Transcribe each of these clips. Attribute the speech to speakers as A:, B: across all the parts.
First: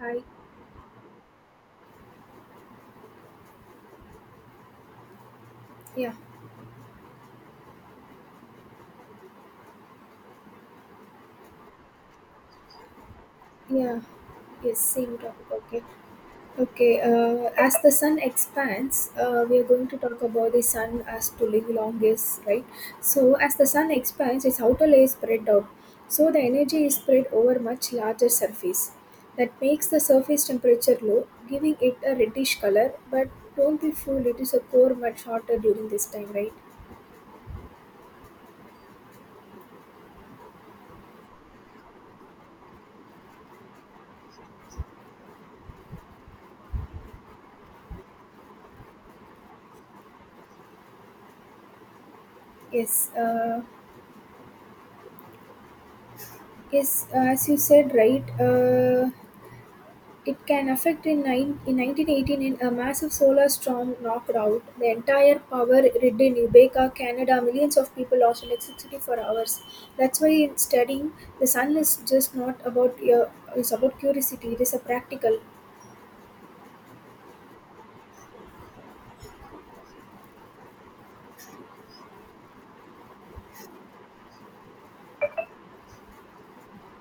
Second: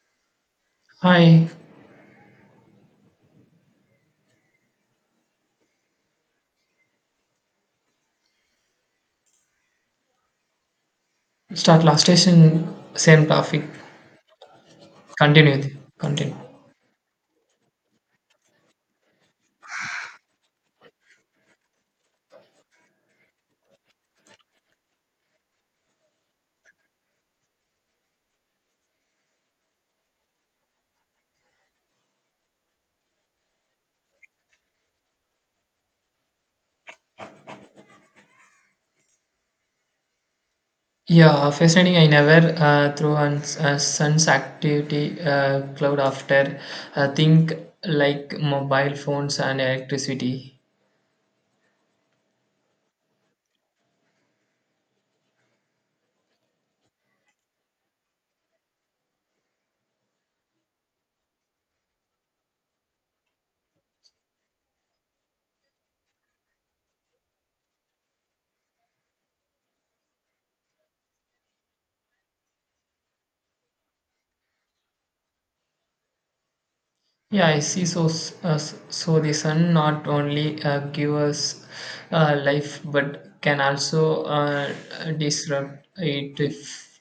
A: Hi.
B: Hi,
A: Yeah.
B: start last station, same topic.
A: Yeah. Yes. Same topic.
B: Continue,
A: Okay.
B: continue.
A: Okay. As the sun expands, we are going to talk about the sun as to live longest, right? So, as the sun expands, its outer layer is spread out. So, the energy is spread over much larger surface. That makes the surface temperature low, giving it a reddish color. But don't be fooled; it is a core much hotter during this time, right?
B: Yeah, fascinating. I never through on sun's activity cloud after think like mobile phones and electricity.
A: Yes, yes, as you said, right? It can affect in 1918 in a massive solar storm knocked out the entire power grid in Quebec, Canada. Millions of people lost electricity for hours. That's why in studying the sun is just not about your it's about curiosity. It is a practical.
B: Yeah, I see. So, so the sun not only give us life, but can also disrupt it if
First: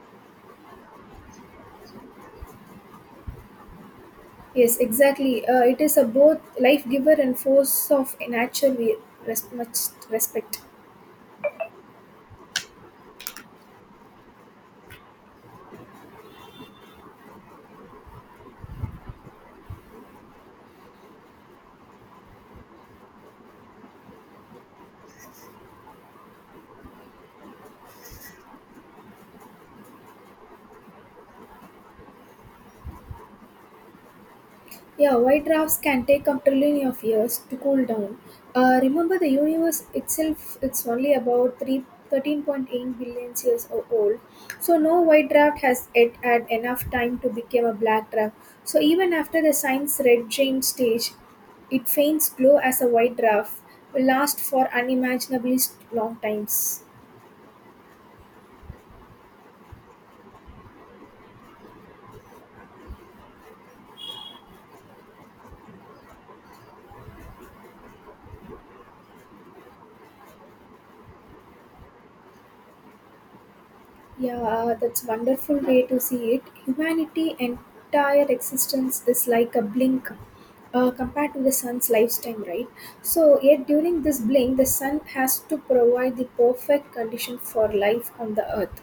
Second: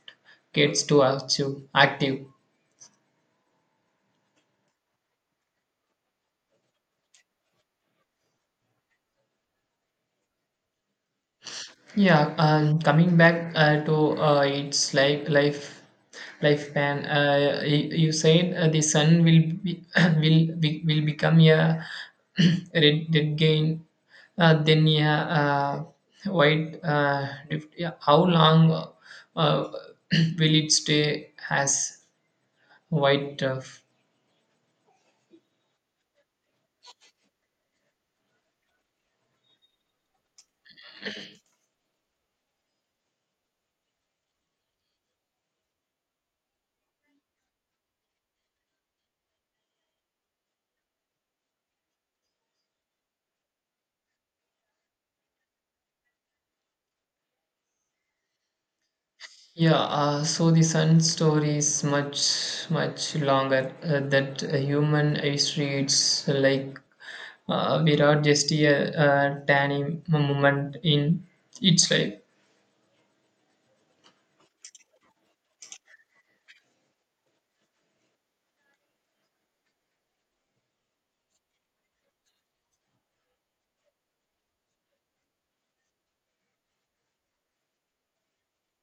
B: gets too active.
A: Yes, exactly. It is a both life giver and force of nature. We much respect.
B: Yeah, Coming back to its like lifespan, you said the sun will be, will be, will become a red gain, then a white drift. Yeah, how long uh, will it stay as white?
A: Yeah, white drafts can take up trillion of years to cool down. Remember, the universe itself it's only about three 13.8 billion years old. So, no white draft has yet had enough time to become a black draft. So, even after the science red giant stage, it faints glow as a white draft will last for unimaginably long times.
B: Yeah, so the sun story is much, much longer. That human history, it's like without just a, tiny moment in its life.
A: Yeah, that's wonderful way to see it. Humanity entire existence is like a blink, compared to the sun's lifetime, right? So yet during this blink, the sun has to provide the perfect condition for life on the earth.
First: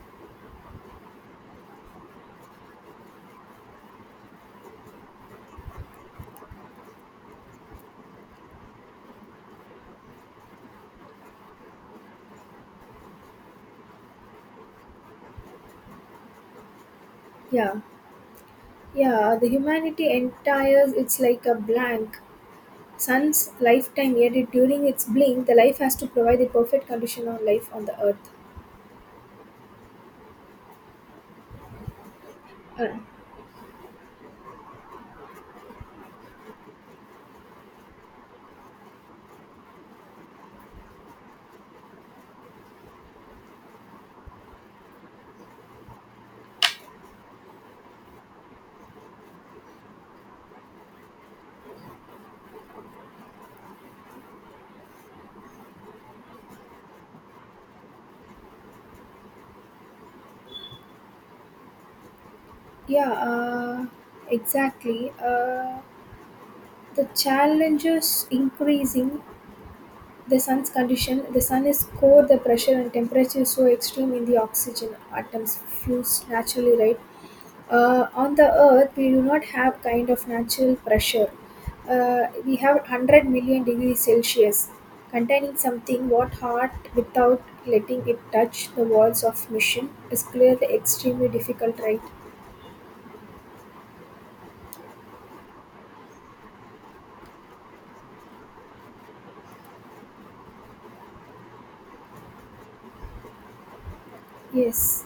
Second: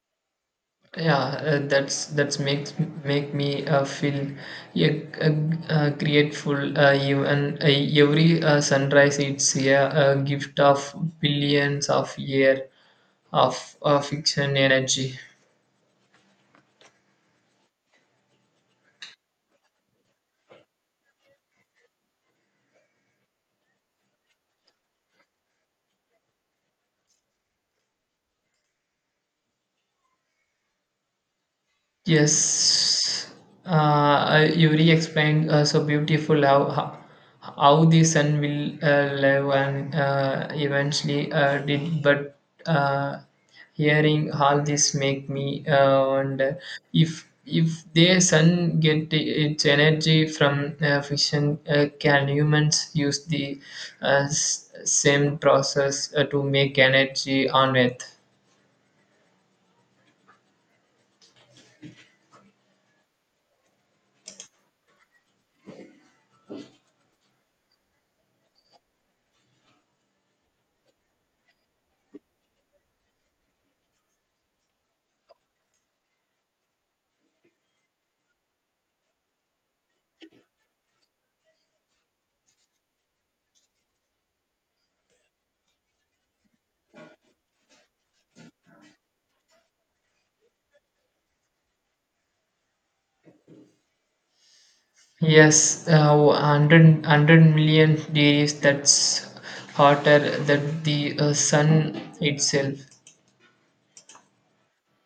B: Yeah, that's make me feel yeah, uh, grateful. Even every sunrise, it's yeah, a gift of billions of year of fiction energy.
A: Yeah, yeah. The humanity entire it's like a blank sun's lifetime. Yet during its blink, the life has to provide the perfect condition on life on the earth. Uh,
B: Yes, Yuri explained so beautiful how the sun will live and eventually did. But uh, hearing all this make me wonder if the sun get its energy from fission, can humans use the same process to make energy on Earth?
A: yeah, uh, exactly. The challenges increasing the sun's condition. The sun is core, the pressure and temperature is so extreme in the oxygen atoms fuse naturally, right? On the earth, we do not have kind of natural pressure. We have 100 million degrees Celsius containing something what hot without letting it touch the walls of mission is clearly extremely difficult, right?
B: Yes, 100, 100 million degrees, that's hotter than the sun itself.
A: Yes.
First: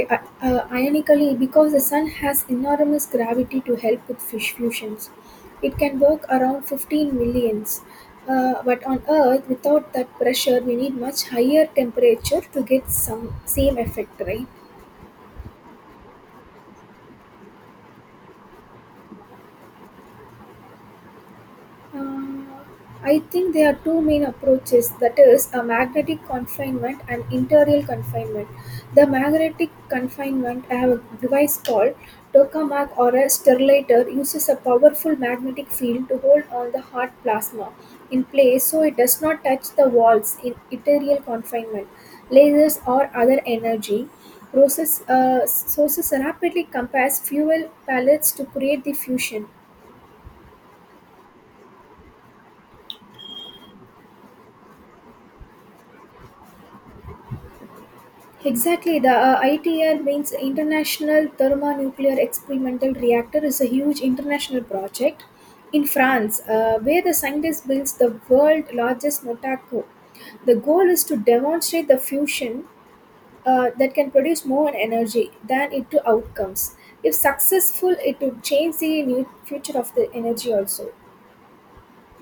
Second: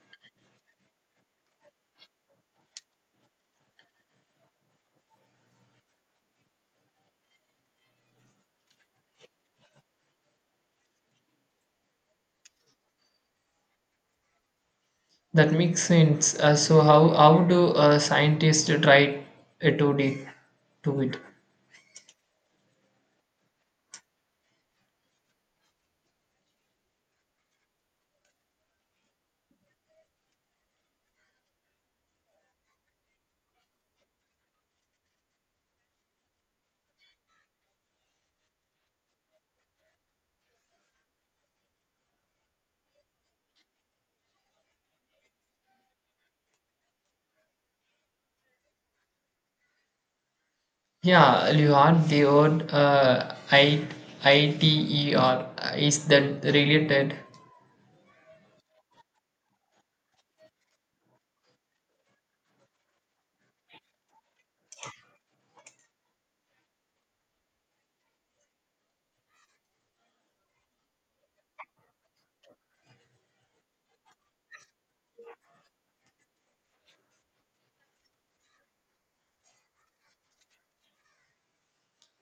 A: I- Ironically, because the Sun has enormous gravity to help with fish fusions, it can work around 15 millions. But on Earth, without that pressure, we need much higher temperature to get some same effect, right?
B: That makes sense. So how do scientists try uh, to, de- to it?
A: Uh, I think there are two main approaches that is, a magnetic confinement and interior confinement. The magnetic confinement, I have a device called tokamak or a sterilator, uses a powerful magnetic field to hold on the hot plasma in place so it does not touch the walls in interior confinement. Lasers or other energy process, sources rapidly compress fuel pellets to create the fusion.
B: Yeah, you are the word I t e r. Is that related?
A: Exactly, the ITR means International Thermonuclear Experimental Reactor is a huge international project in France where the scientist builds the world's largest Notaco. The goal is to demonstrate the fusion that can produce more energy than it to outcomes. If successful, it would change the new future of the energy also.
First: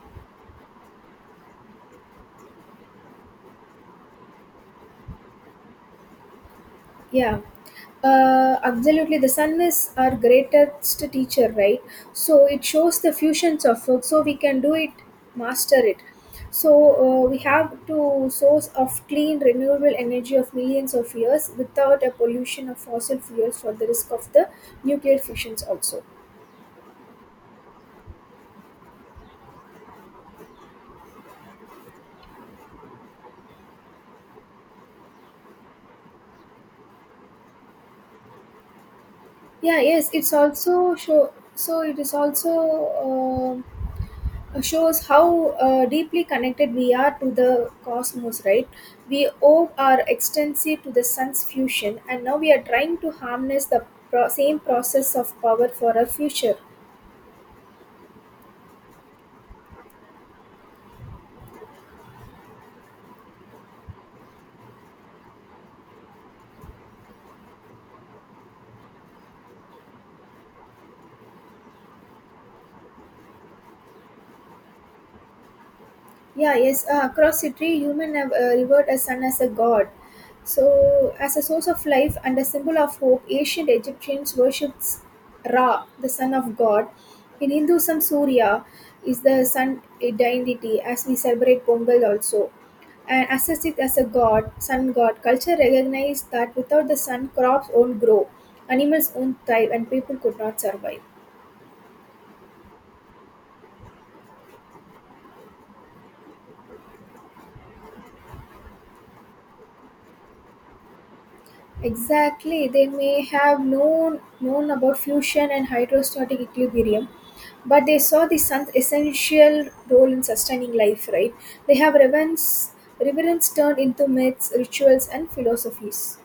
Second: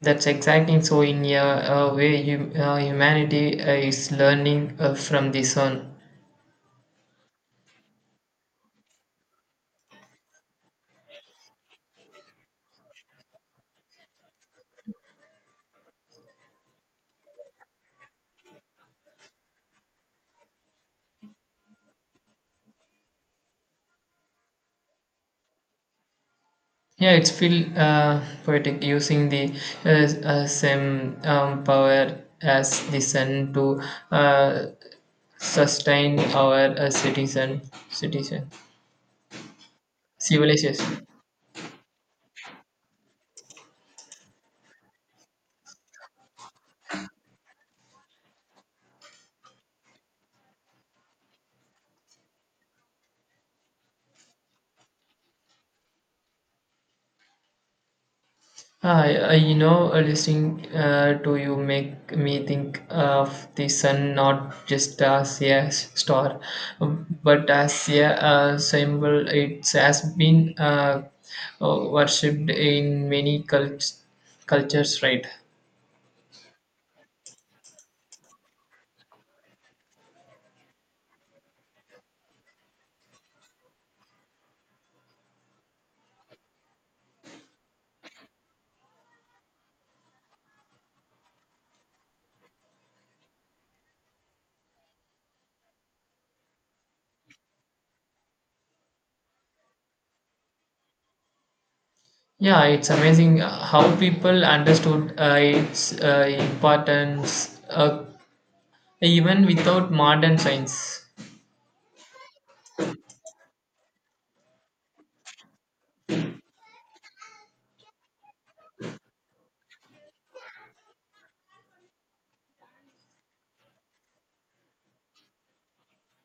B: That's exciting. So in a way, humanity is learning from the sun.
A: Yeah, absolutely. The sun is our greatest teacher, right? So it shows the fusions of work, so we can do it, master it. So we have to source of clean renewable energy of millions of years without a pollution of fossil fuels for the risk of the nuclear fissions also.
B: Yeah, it's feel poetic using the same power as the sun to uh, sustain our citizen citizen
A: Yeah, yes, it's also
B: civilization.
A: show. So it is also uh, shows how deeply connected we are to the cosmos, right? We owe our extensive to the sun's fusion, and now we are trying to harness the same process of power for our future.
B: Ah, listening to you make me think of the sun not just as a star, but as a symbol. It has been worshipped in many cultures, right?
A: Yeah, yes. Across history, human have revered a sun as a god. So, as a source of life and a symbol of hope, ancient Egyptians worshipped Ra, the son of God. In Hinduism, Surya is the sun deity, as we celebrate Pongal also. And assess it as a god, sun god. Culture recognized that without the sun, crops won't grow, animals won't thrive, and people could not survive.
B: Yeah, it's amazing how people understood its importance even without modern science.
A: Exactly, they may have known about fusion and hydrostatic equilibrium, but they saw the sun's essential role in sustaining life. Right? They have reverence turned into myths, rituals, and philosophies.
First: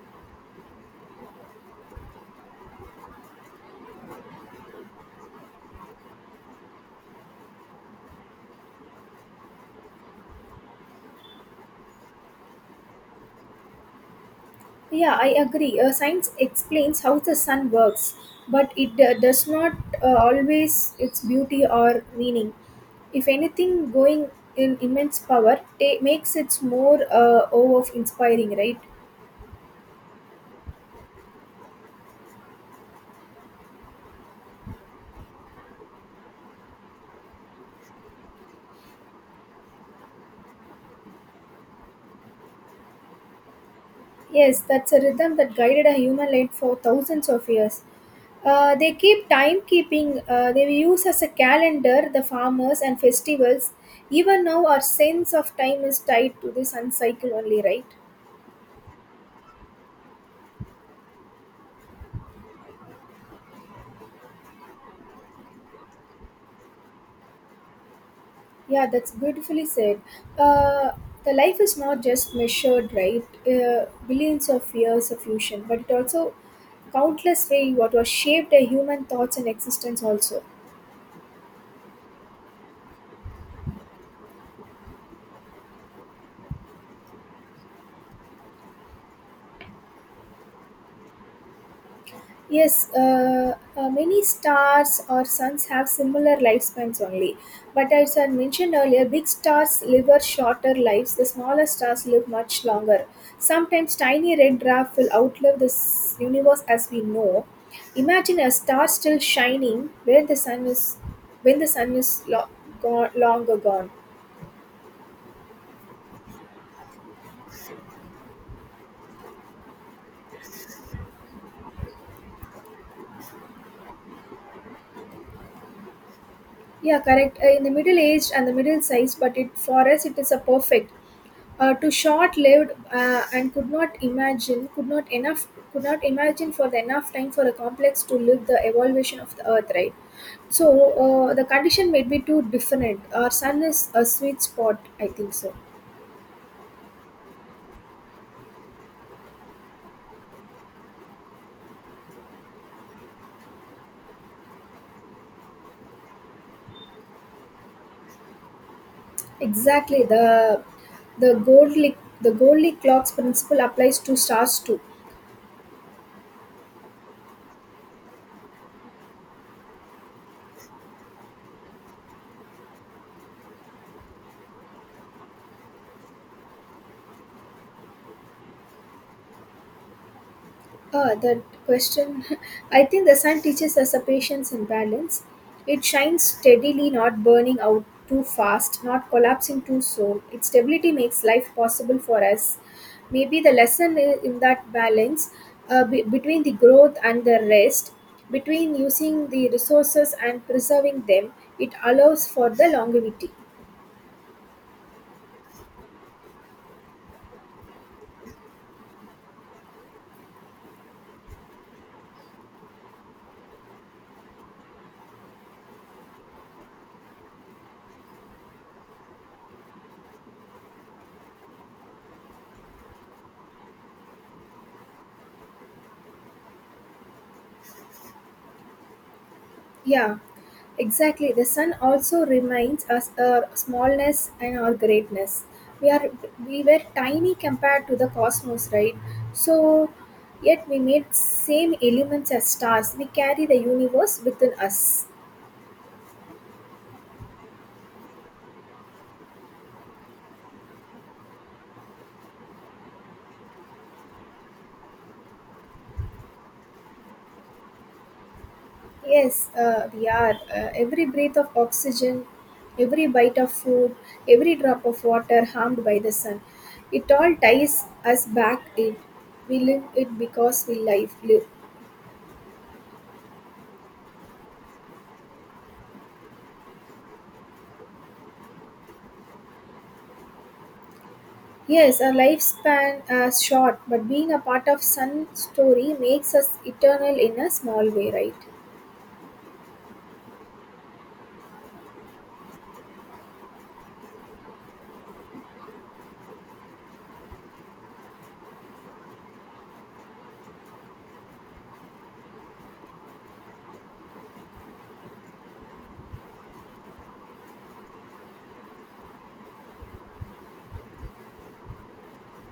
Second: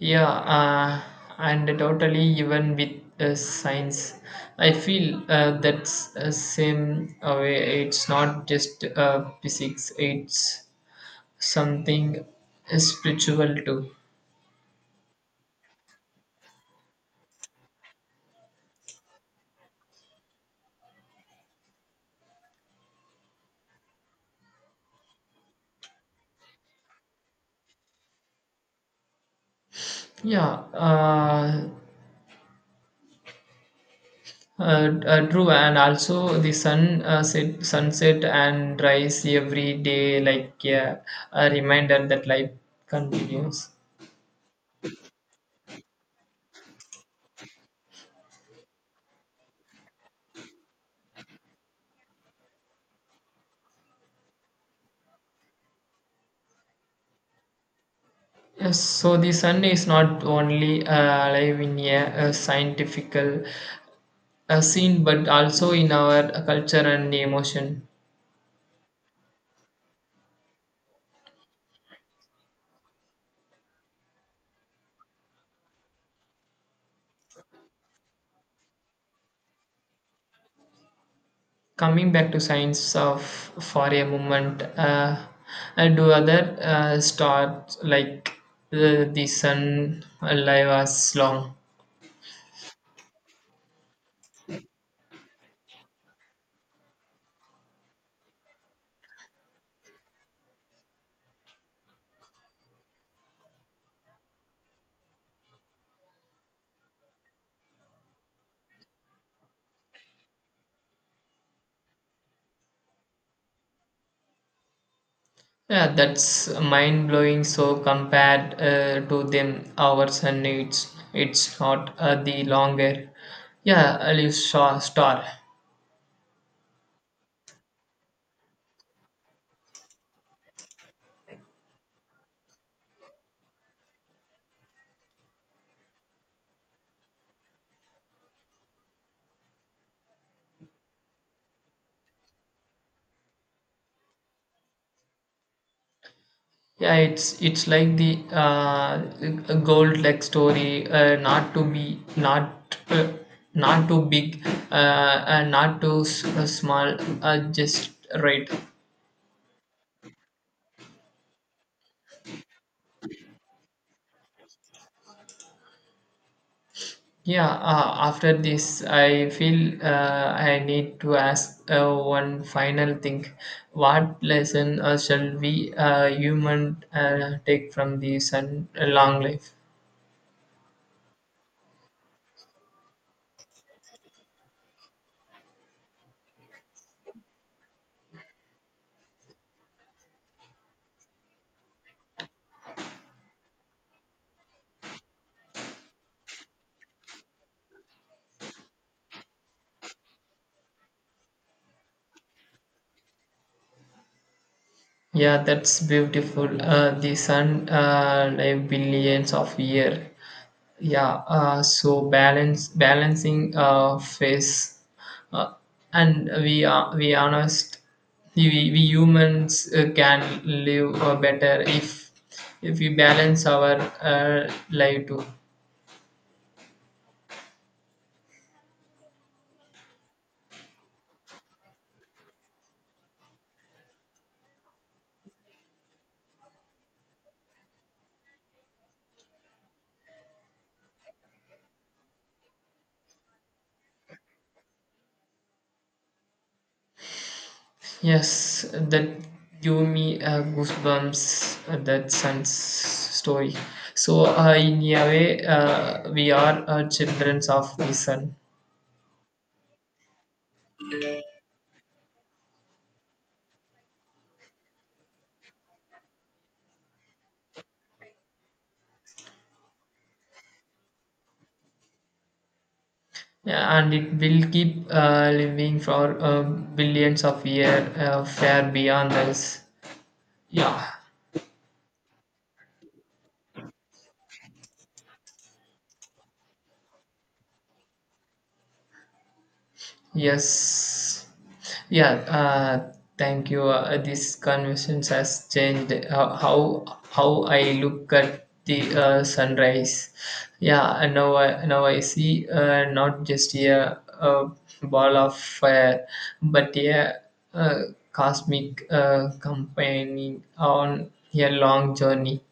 B: Yeah, and totally even with science, I feel that's same way. It's not just physics; it's something spiritual too.
A: Yeah, I agree. Science explains how the sun works, but it does not always its beauty or meaning. If anything, going in immense power makes it more awe of inspiring, right?
B: Yeah, uh, true, and also the sunset and rise every day, like yeah, a reminder that life continues.
A: Yes, that's a rhythm that guided a human life for thousands of years. They keep timekeeping, they use as a calendar the farmers and festivals. Even now, our sense of time is tied to the sun cycle only, right?
B: Yes, so the sun is not only alive in a scientific scene, but also in our culture and emotion.
A: Yeah, that's beautifully said. Uh, the life is not just measured, right? Billions of years of fusion, but it also countless way what was shaped a human thoughts and existence also.
B: Coming back to science of for a moment, do other stars like the sun alive as long?
A: Yes, many stars or suns have similar lifespans only. But as I mentioned earlier, big stars live a shorter lives, the smaller stars live much longer. Sometimes tiny red dwarf will outlive this universe as we know. Imagine a star still shining where the sun is when the sun is gone, long gone.
B: Yeah, that's mind blowing. So compared to them, ours and needs it's not the longer. Yeah, a little star.
A: Yeah, correct. In the middle aged and the middle sized, but it for us it is a perfect. To short lived and could not imagine for the enough time for a complex to live the evolution of the earth, right? So the condition may be too different. Our sun is a sweet spot, I think so.
B: Yeah, it's like the gold leg story. Not too big, and not too small. Just right.
A: Exactly the Goldilocks clocks principle applies to stars too.
B: Yeah, after this, I feel I need to ask one final thing. What lesson shall we human take from the sun long life?
A: Ah, that question. I think the sun teaches us a patience and balance. It shines steadily, not burning out too fast, not collapsing too soon. Its stability makes life possible for us. Maybe the lesson in that balance between the growth and the rest, between using the resources and preserving them, it allows for the longevity.
B: Yeah, that's beautiful. The sun live billions of years, yeah so balance balancing face uh, and we humans can live better if we balance our life too.
A: Yeah, exactly. The sun also reminds us our smallness and our greatness. We are we were tiny compared to the cosmos, right? So yet we made same elements as stars. We carry the universe within us.
B: Yes, that give me goosebumps that son's story, so in a way we are children of the sun.
A: Yes, we are. Every breath of oxygen, every bite of food, every drop of water harmed by the sun. It all ties us back in. We live it because we live, live.
B: Yeah, and it will keep living for billions of years, far beyond us. Yeah.
A: Yes, our lifespan is short, but being a part of Sun story makes us eternal in a small way, right?
B: Yes. Yeah. Thank you. This conversation has changed how I look at the sunrise. Yeah. and now I see not just a ball of fire, but a, uh cosmic companion on a long journey.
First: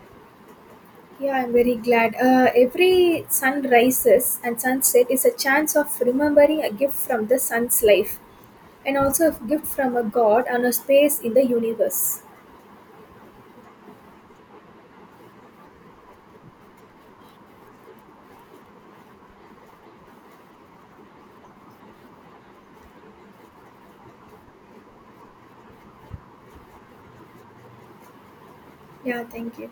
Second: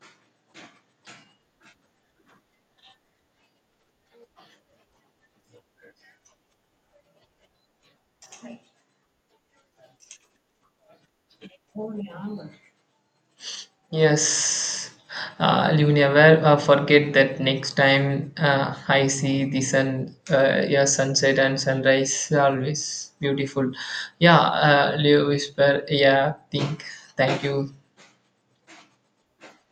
A: Yeah, I'm very glad. Every sun rises and sunset is a chance of remembering a gift from the sun's life and also a gift from a god and a space in the universe.
B: Yes, you never forget that next time I see the sun, yeah, sunset and sunrise, always beautiful. Yeah, Leo whisper, yeah, think. Thank you.
A: Yeah, thank you.